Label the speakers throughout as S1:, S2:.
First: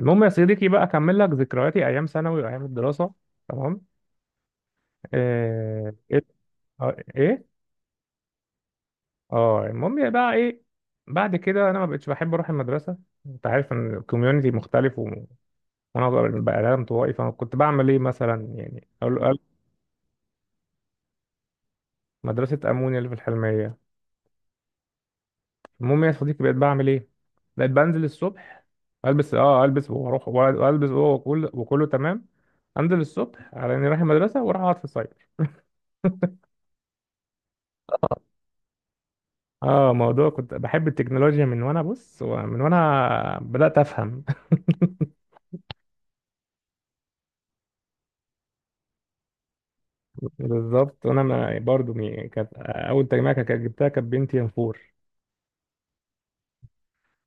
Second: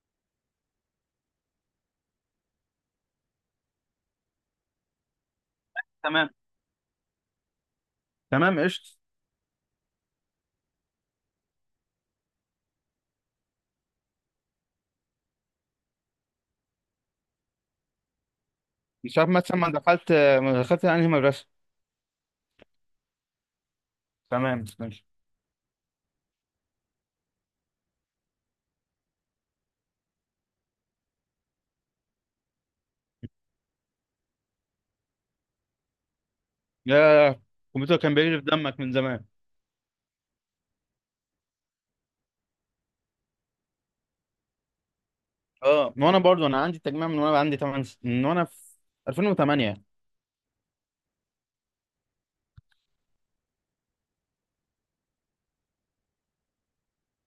S1: المهم يا صديقي بقى اكمل لك ذكرياتي ايام ثانوي وايام الدراسه. تمام. ايه.
S2: تمام،
S1: ايه.
S2: تمام، قشطة.
S1: اه المهم بقى ايه؟ بعد كده انا ما بقتش بحب اروح المدرسه. انت عارف ان الكوميونتي مختلف و- وانا بقى انا انطوائي، فانا كنت بعمل ايه مثلا؟ يعني
S2: مش
S1: اقول
S2: عارف
S1: أقول
S2: مثلا، ما دخلت انهي مدرسة؟
S1: مدرسه امونيا اللي في الحلميه.
S2: تمام، ماشي.
S1: المهم يا صديقي، بقيت بعمل ايه؟ بقيت بنزل الصبح، البس اه البس واروح، والبس وكله وكله تمام. انزل الصبح على اني رايح المدرسه واروح اقعد في الصيف.
S2: يا الكمبيوتر كان بيجري في دمك من زمان.
S1: اه موضوع كنت بحب التكنولوجيا من وانا بص، من وانا بدأت افهم.
S2: اه، ما انا برضو انا عندي تجميع من وانا عندي 8 من وانا في 2008،
S1: بالظبط، وانا ما برضو مي- كانت اول تجميع كانت جبتها كانت بنتي ام 4.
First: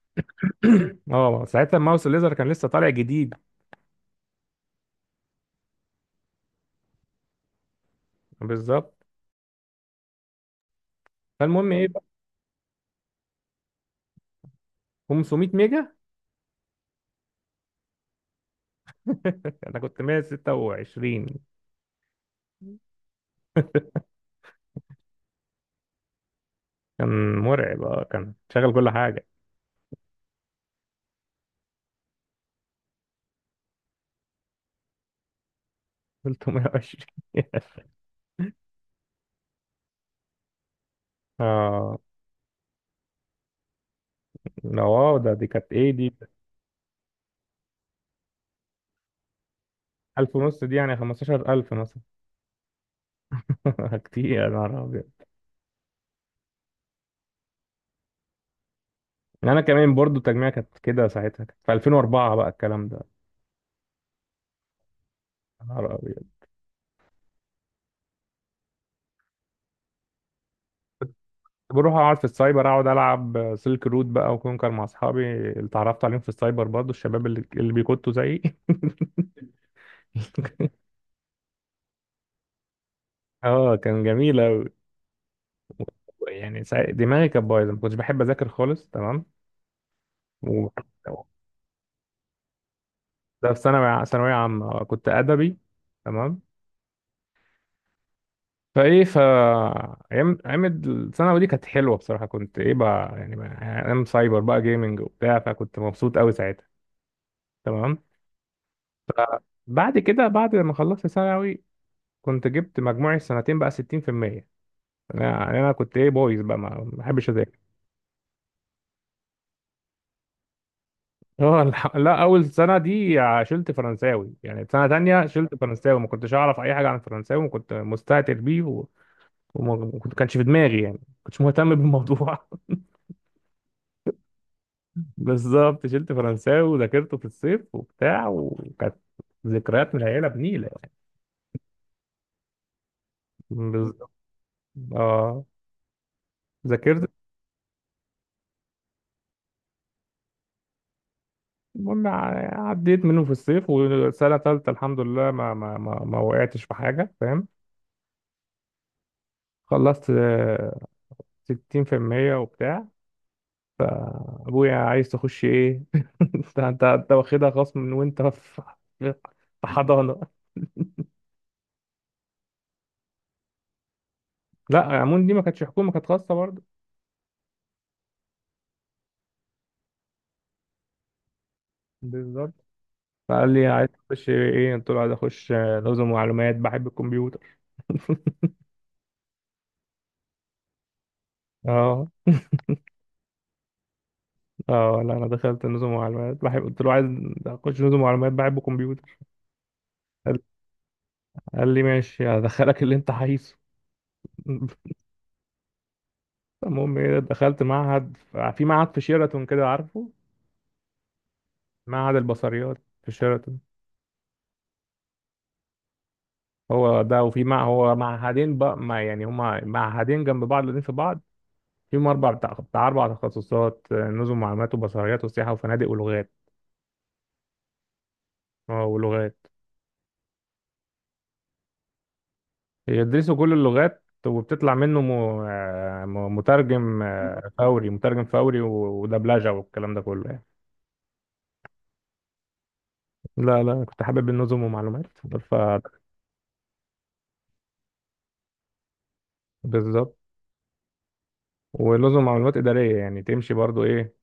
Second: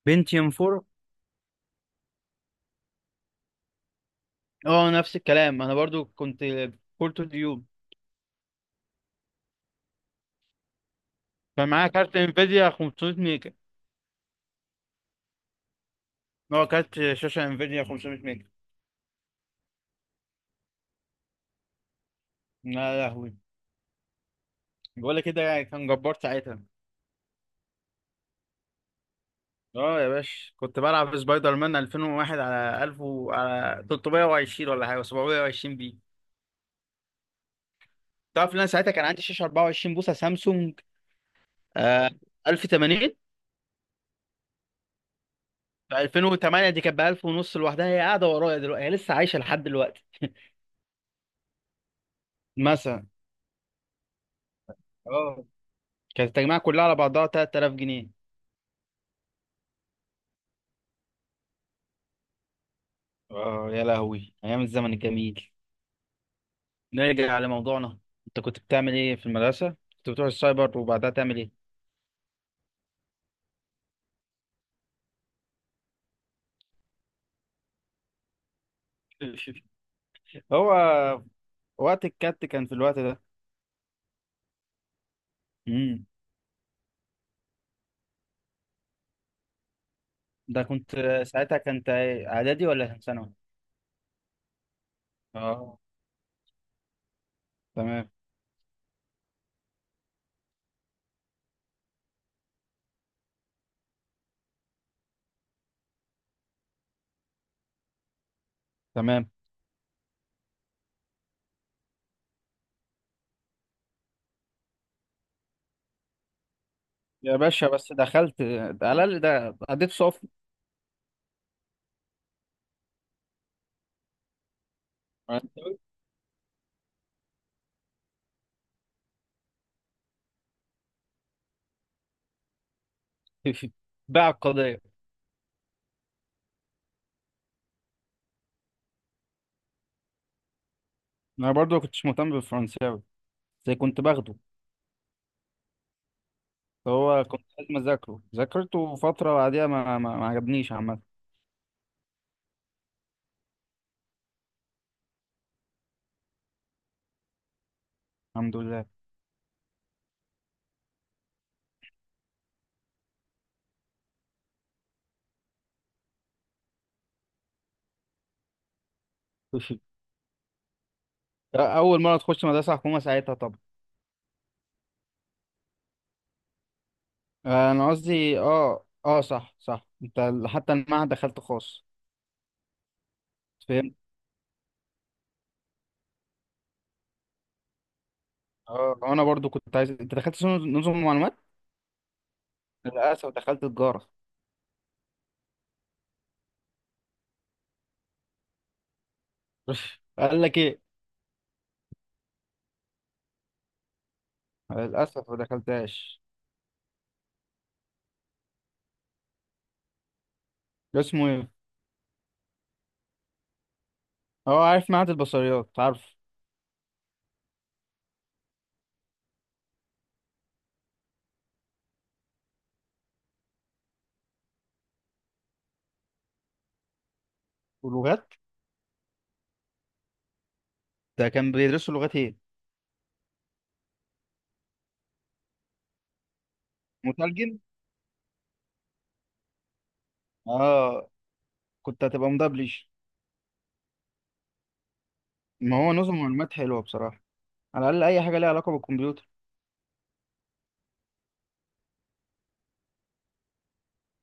S2: بنتيوم 4.
S1: اه ساعتها الماوس الليزر كان لسه طالع جديد.
S2: اه، نفس الكلام، انا برضو كنت كور تو ديوب.
S1: بالظبط.
S2: كان
S1: فالمهم ايه
S2: معايا
S1: بقى؟
S2: كارت انفيديا 500 ميجا،
S1: 500 ميجا.
S2: هو كارت شاشة انفيديا 500 ميجا.
S1: انا كنت 126.
S2: يا لهوي، بقول لك كده يعني كان جبار ساعتها.
S1: كان مرعب، اه كان شغل كل حاجه.
S2: اه يا باشا، كنت بلعب سبايدر مان 2001 على على 320 ولا حاجه، 720 بي.
S1: 320.
S2: تعرف ان انا ساعتها كان عندي شاشه 24 بوصه سامسونج،
S1: اه
S2: آه، 1080.
S1: لا، واو ده، دي كانت ايه
S2: في
S1: دي؟
S2: 2008 دي كانت ب 1000 ونص لوحدها، هي قاعده ورايا دلوقتي، هي لسه عايشه لحد دلوقتي.
S1: 1000 ونص دي يعني 15000 مثلا.
S2: مثلا.
S1: كتير يا نهار.
S2: اه، كانت التجميعه كلها على بعضها 3000 جنيه.
S1: يعني انا كمان برضو التجميع كانت كده، ساعتها كانت في 2004 بقى الكلام ده.
S2: اه، يا لهوي، ايام الزمن الجميل.
S1: يا نهار أبيض.
S2: نرجع لموضوعنا. انت كنت بتعمل ايه في المدرسه؟ كنت بتروح السايبر وبعدها تعمل ايه؟
S1: بروح اقعد في السايبر، اقعد العب سلك رود بقى وكونكر مع اصحابي اللي اتعرفت عليهم في السايبر، برضو الشباب اللي بيكتوا زيي.
S2: هو وقت الكات كان في الوقت ده.
S1: اه كان جميل أوي.
S2: مم.
S1: يعني سا- دماغي كانت بايظه، ما كنتش بحب اذاكر خالص. تمام.
S2: ده
S1: و...
S2: كنت ساعتها كنت اعدادي ولا كان ثانوي؟
S1: ده في ثانوي، ثانويه عامه كنت ادبي.
S2: اه،
S1: تمام.
S2: تمام،
S1: فايه ف ايام ايام الثانوي دي كانت حلوه بصراحه، كنت ايه بقى؟ يعني بقى- ايام سايبر بقى، جيمنج وبتاع، فكنت مبسوط قوي ساعتها. تمام.
S2: تمام.
S1: فبعد كده، بعد ما خلصت ثانوي، كنت جبت مجموعي السنتين بقى 60%. انا يعني انا كنت ايه بويز بقى، ما بحبش
S2: يا
S1: اذاكر.
S2: باشا، بس دخلت، على الاقل ده اديت صف.
S1: اه الح- لا اول سنه دي شلت فرنساوي، يعني سنه تانية شلت
S2: فرنساوي.
S1: فرنساوي. ما كنتش اعرف اي حاجه عن الفرنساوي وكنت مستهتر بيه و- وما كنت- كانش في دماغي، يعني ما كنتش مهتم بالموضوع.
S2: باع القضيه.
S1: بالظبط شلت فرنساوي وذاكرته في الصيف وبتاع، وكانت ذكريات من العيله بنيله يعني.
S2: انا برضو ما كنتش مهتم بالفرنساوي، زي كنت
S1: بالظبط.
S2: باخده،
S1: اه ذاكرت.
S2: فهو كنت لازم اذاكره، ذاكرته فتره بعديها ما عجبنيش عامه.
S1: المهم ع- عديت منه في الصيف، وسنه ثالثه الحمد لله ما وقعتش في حاجه، فاهم؟
S2: الحمد لله.
S1: خلصت 60% وبتاع. ابويا عايز تخش ايه؟ انت واخدها خصم من وانت في في حضانه.
S2: اول مره تخش مدرسه حكومه ساعتها طبعا.
S1: لا عمون دي ما كانتش حكومه، كانت خاصه برضه.
S2: انا قصدي، اه، صح، صح، انت حتى المعهد دخلت خاص.
S1: بالظبط. فقال لي عايز
S2: فهمت.
S1: تخش ايه؟ قلت له عايز اخش نظم ومعلومات، بحب الكمبيوتر.
S2: اه، انا برضو كنت عايز. انت دخلت نظم معلومات؟
S1: اه
S2: للأسف دخلت تجارة.
S1: اه لا انا دخلت نظم ومعلومات بحب، قلت له عايز اخش نظم ومعلومات بحب الكمبيوتر. قال
S2: قال لك إيه؟
S1: قال لي ماشي، هدخلك اللي انت عايزه.
S2: للأسف ما دخلتهاش.
S1: المهم ايه، دخلت معهد، في معهد في شيراتون كده عارفه.
S2: اسمه إيه؟
S1: معهد البصريات في شيراتون.
S2: هو عارف معهد البصريات، عارف.
S1: هو ده. وفي مع هو معهدين بقى، ما يعني هما معهدين جنب بعض الاثنين في بعض. فيهم اربع بتاع بتاع اربع تخصصات: نظم معلومات، وبصريات، وسياحه وفنادق، ولغات.
S2: ولغات.
S1: اه ولغات.
S2: ده كان بيدرسوا لغات إيه؟
S1: يدرسوا كل اللغات وبتطلع منه م- م- مترجم
S2: مترجم.
S1: فوري، مترجم فوري و- ودبلجة، والكلام ده كله يعني.
S2: آه. كنت هتبقى مدبلج.
S1: لا لا كنت حابب النظم ومعلومات. ف
S2: ما هو نظم معلومات حلوة بصراحة، على الأقل أي حاجة ليها علاقة بالكمبيوتر.
S1: بالظبط. ونظم معلومات إدارية يعني تمشي برضو إيه،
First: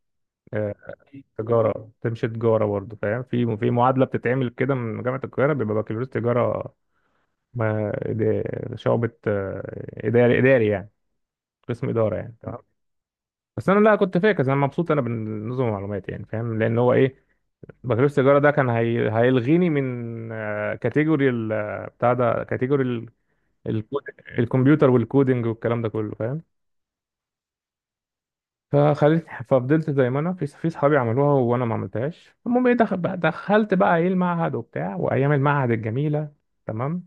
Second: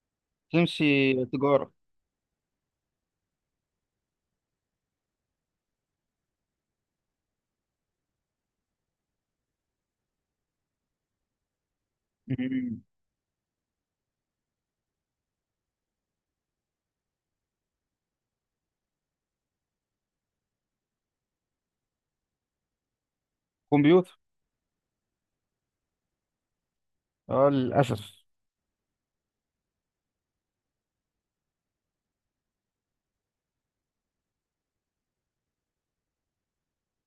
S1: آه،
S2: تمشي تجارة.
S1: تجارة. تمشي تجارة برضو فاهم. في في معادلة بتتعمل كده من جامعة القاهرة، بيبقى بكالوريوس تجارة. ما إد- شعبة إداري، إداري يعني، قسم إدارة يعني. تمام.
S2: مم.
S1: بس أنا لا كنت فاكر أنا مبسوط أنا بالنظم والمعلومات يعني، فاهم؟ لأن هو إيه، بكالوريوس التجارة ده كان هي... هيلغيني من كاتيجوري ال... بتاع ده، كاتيجوري ال... الكود...
S2: كمبيوتر.
S1: الكمبيوتر والكودينج والكلام ده كله، فاهم.
S2: آه، للأسف.
S1: فخليت ففضلت زي ما انا، في في صحابي عملوها وانا ما عملتهاش. المهم ايه، دخل... بقى- دخلت بقى ايه المعهد وبتاع، وايام المعهد الجميلة. تمام.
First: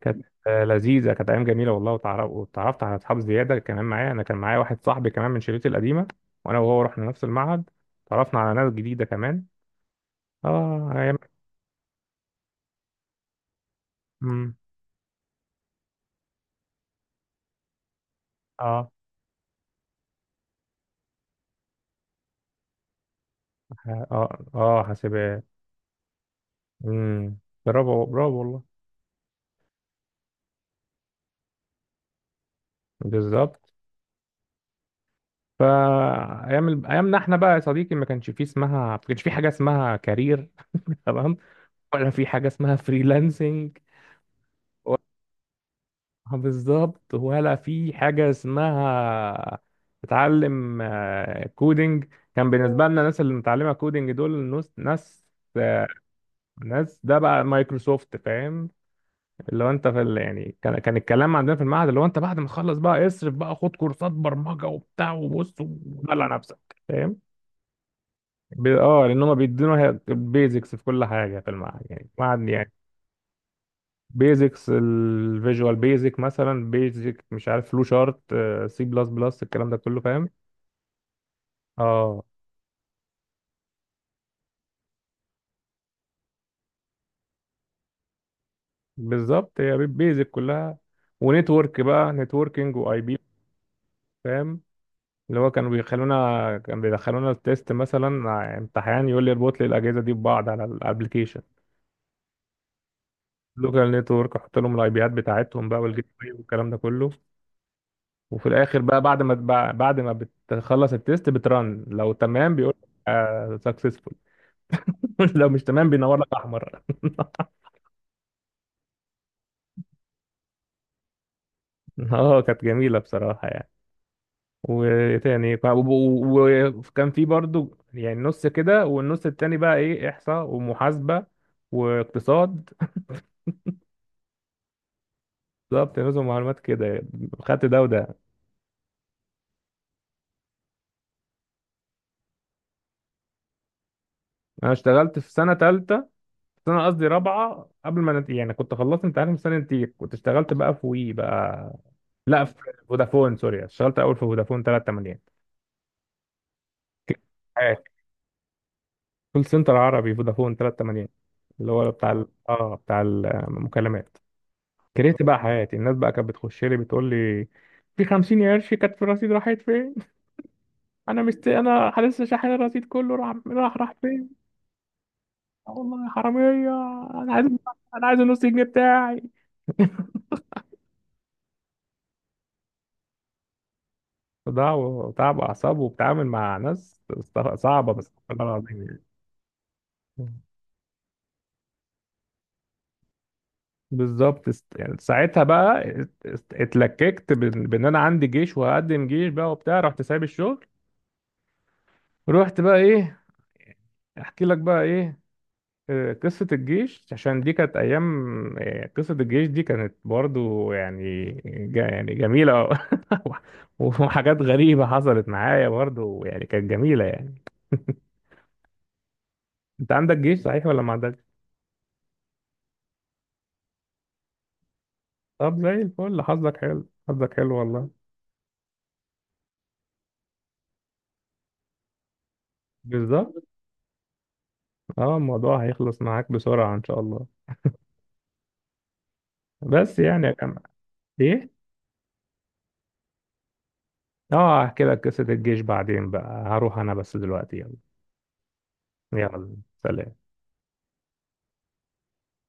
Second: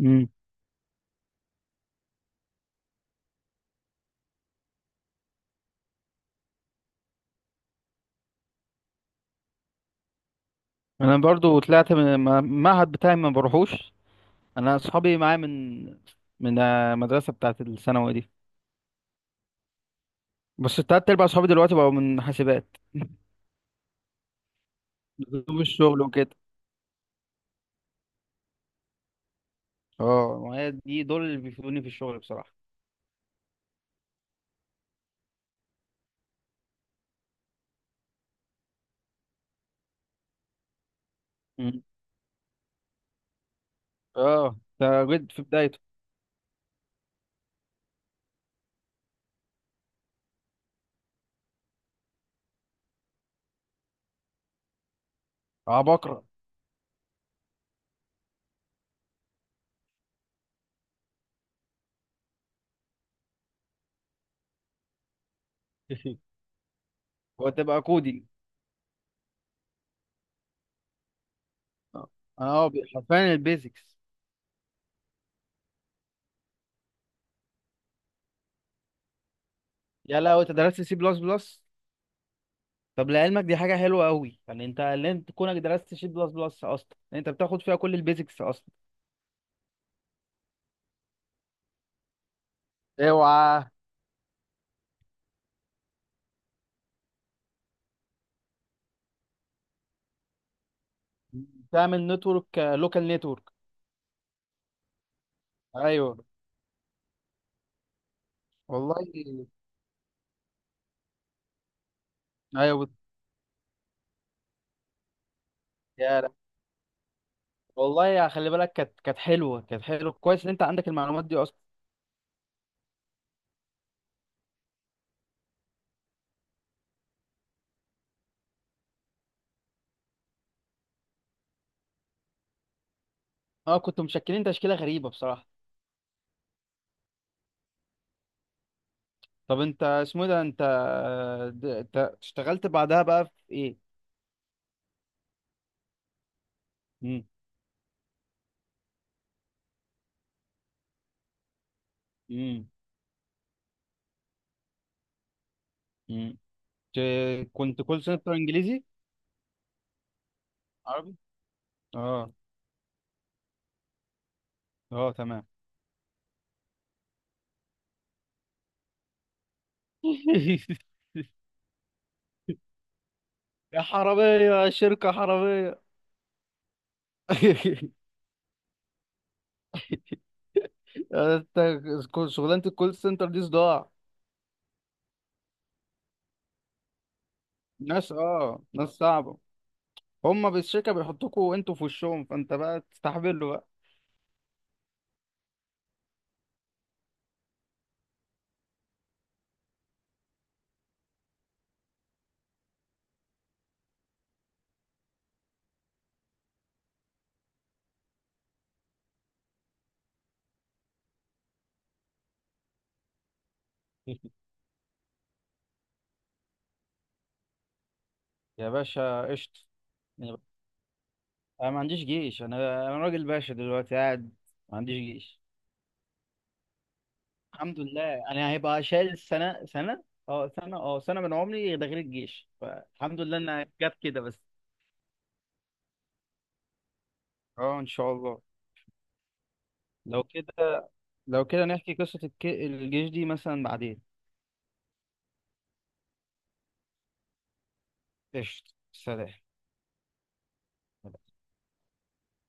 S1: كانت لذيذة، كانت ايام جميلة والله. وتعرف... وتعرفت على اصحاب زيادة كمان معايا، انا كان معايا واحد صاحبي كمان من شريطي القديمة، وانا وهو رحنا نفس المعهد. تعرفنا على ناس جديدة كمان. اه ايام.
S2: أنا برضو طلعت من المعهد بتاعي ما بروحوش.
S1: مم.
S2: أنا أصحابي معايا من المدرسة بتاعت الثانوي دي.
S1: اه
S2: بس التلات أرباع صحابي دلوقتي بقوا من حاسبات.
S1: اه حاسبات.
S2: بسبب الشغل وكده.
S1: امم برافو برافو والله.
S2: اه، وهي دي دول اللي بيفيدوني في الشغل بصراحة.
S1: بالظبط. فايام ال- ايامنا احنا بقى يا صديقي ما كانش فيه اسمها، ما كانش فيه حاجه اسمها كارير. تمام.
S2: مم.
S1: ولا في حاجه اسمها فريلانسنج.
S2: اه،
S1: ولا-
S2: ده جد في بدايته.
S1: بالظبط، ولا في حاجه اسمها تتعلم كودينج. كان بالنسبه لنا الناس اللي متعلمه كودينج دول ناس آه،
S2: عبقرة.
S1: ناس ده بقى مايكروسوفت فاهم. اللي هو انت في ال... يعني كان الكلام عندنا في المعهد اللي هو انت بعد ما تخلص بقى اصرف بقى، خد كورسات برمجه وبتاع، وبص ودلع نفسك، فاهم.
S2: وتبقى كودي.
S1: ب... اه لان هم بيدونا البيزكس في كل حاجه في المعهد، يعني
S2: اه
S1: المعهد
S2: اه
S1: يعني
S2: حرفيا البيزكس.
S1: بيزكس، الفيجوال بيزك مثلا، بيزك مش عارف، فلو شارت، سي بلس بلس، الكلام ده كله
S2: يا
S1: فاهم.
S2: لو انت درست سي بلس بلس.
S1: اه
S2: طب لعلمك دي حاجة حلوة قوي، يعني انت اللي انت كونك درست سي بلس بلس اصلا، انت بتاخد فيها كل البيزكس اصلا.
S1: بالظبط هي بيزك كلها. ونتورك بقى، نتوركينج، واي بي،
S2: اوعى.
S1: فاهم؟ اللي هو كانوا بيخلونا، كان بيدخلونا التيست مثلا مع امتحان يقول لي اربط لي الاجهزه دي ببعض على الابلكيشن،
S2: تعمل نتورك، لوكال نتورك.
S1: لوكال نتورك، احط لهم الاي بيات بتاعتهم بقى والجيت
S2: ايوه،
S1: واي والكلام ده كله. وفي الاخر بقى،
S2: والله،
S1: بعد ما بع- بعد ما بتخلص التيست بترن لو تمام بيقول
S2: ايوه.
S1: لك سكسسفول. لو مش تمام بينور لك
S2: يا
S1: احمر.
S2: والله، يا خلي بالك، كانت حلوه، كانت حلوه، كويس ان انت عندك المعلومات دي اصلا.
S1: اه كانت جميله بصراحه يعني. وتاني ف- وب- و- وكان في برضو يعني نص كده، والنص التاني بقى ايه، احصاء ومحاسبه واقتصاد.
S2: اه، كنتوا مشكلين تشكيله غريبه بصراحه.
S1: بالظبط، نظم معلومات كده، خدت ده وده.
S2: طب انت اسمه إيه ده؟ انت اشتغلت بعدها بقى في ايه؟
S1: انا اشتغلت في سنه ثالثه، سنه قصدي
S2: امم.
S1: رابعه، قبل ما نت... يعني كنت خلصت امتحان في سنه نتيجة، كنت اشتغلت بقى في وي بقى، لا في
S2: امم.
S1: فودافون سوري. اشتغلت اول في فودافون 380،
S2: امم. كنت كول سنتر انجليزي؟
S1: كول سنتر عربي، فودافون 380،
S2: عربي.
S1: اللي هو بتاع ال...
S2: اه،
S1: اه بتاع المكالمات.
S2: اه،
S1: كرهت بقى
S2: تمام.
S1: حياتي، الناس بقى كانت بتخش لي بتقول لي في 50 قرش كانت في الرصيد راحت فين. انا مست، انا لسه شاحن الرصيد كله راح راح
S2: يا
S1: راح.
S2: حراميه، شركه حراميه.
S1: والله يا حراميه. انا عايز انا عايز النص جنيه بتاعي.
S2: انت شغلانه الكول سنتر دي صداع.
S1: صداع وتعب اعصاب، وبتعامل مع ناس است- صعبه، بس والله العظيم
S2: ناس
S1: يعني.
S2: صعبه. هما بالشركه بيحطوكوا انتوا في وشهم، فانت بقى تستحملوا.
S1: بالظبط است- يعني ساعتها بقى اتلككت بان بإن انا عندي جيش وهقدم جيش بقى وبتاع، رحت سايب الشغل. رحت بقى ايه، احكي لك بقى ايه، قصة الجيش، عشان دي كانت أيام. قصة الجيش دي كانت برضو يعني ج- يعني جميلة.
S2: بقى
S1: وحاجات غريبة حصلت معايا برضو، يعني كانت جميلة يعني.
S2: يا باشا، قشطة.
S1: أنت عندك
S2: يعني،
S1: جيش صحيح ولا ما عندكش؟
S2: أنا ما عنديش جيش، أنا أنا راجل باشا دلوقتي قاعد، ما عنديش جيش.
S1: طب زي الفل، حظك حلو
S2: الحمد
S1: والله.
S2: لله، أنا هيبقى شايل سنة سنة، أه سنة، أه سنة من عمري ده غير الجيش، فالحمد
S1: بالظبط.
S2: لله إنها جت كده بس.
S1: اه الموضوع هيخلص معاك بسرعة إن شاء الله.
S2: أه، إن شاء الله.
S1: بس
S2: لو
S1: يعني يا جماعة،
S2: كده لو
S1: إيه؟
S2: كده نحكي قصة الجيش دي مثلا بعدين.
S1: اه هحكي لك قصة الجيش بعدين بقى، هروح أنا بس دلوقتي، يلا.
S2: قشطة، سلام.
S1: يلا، سلام.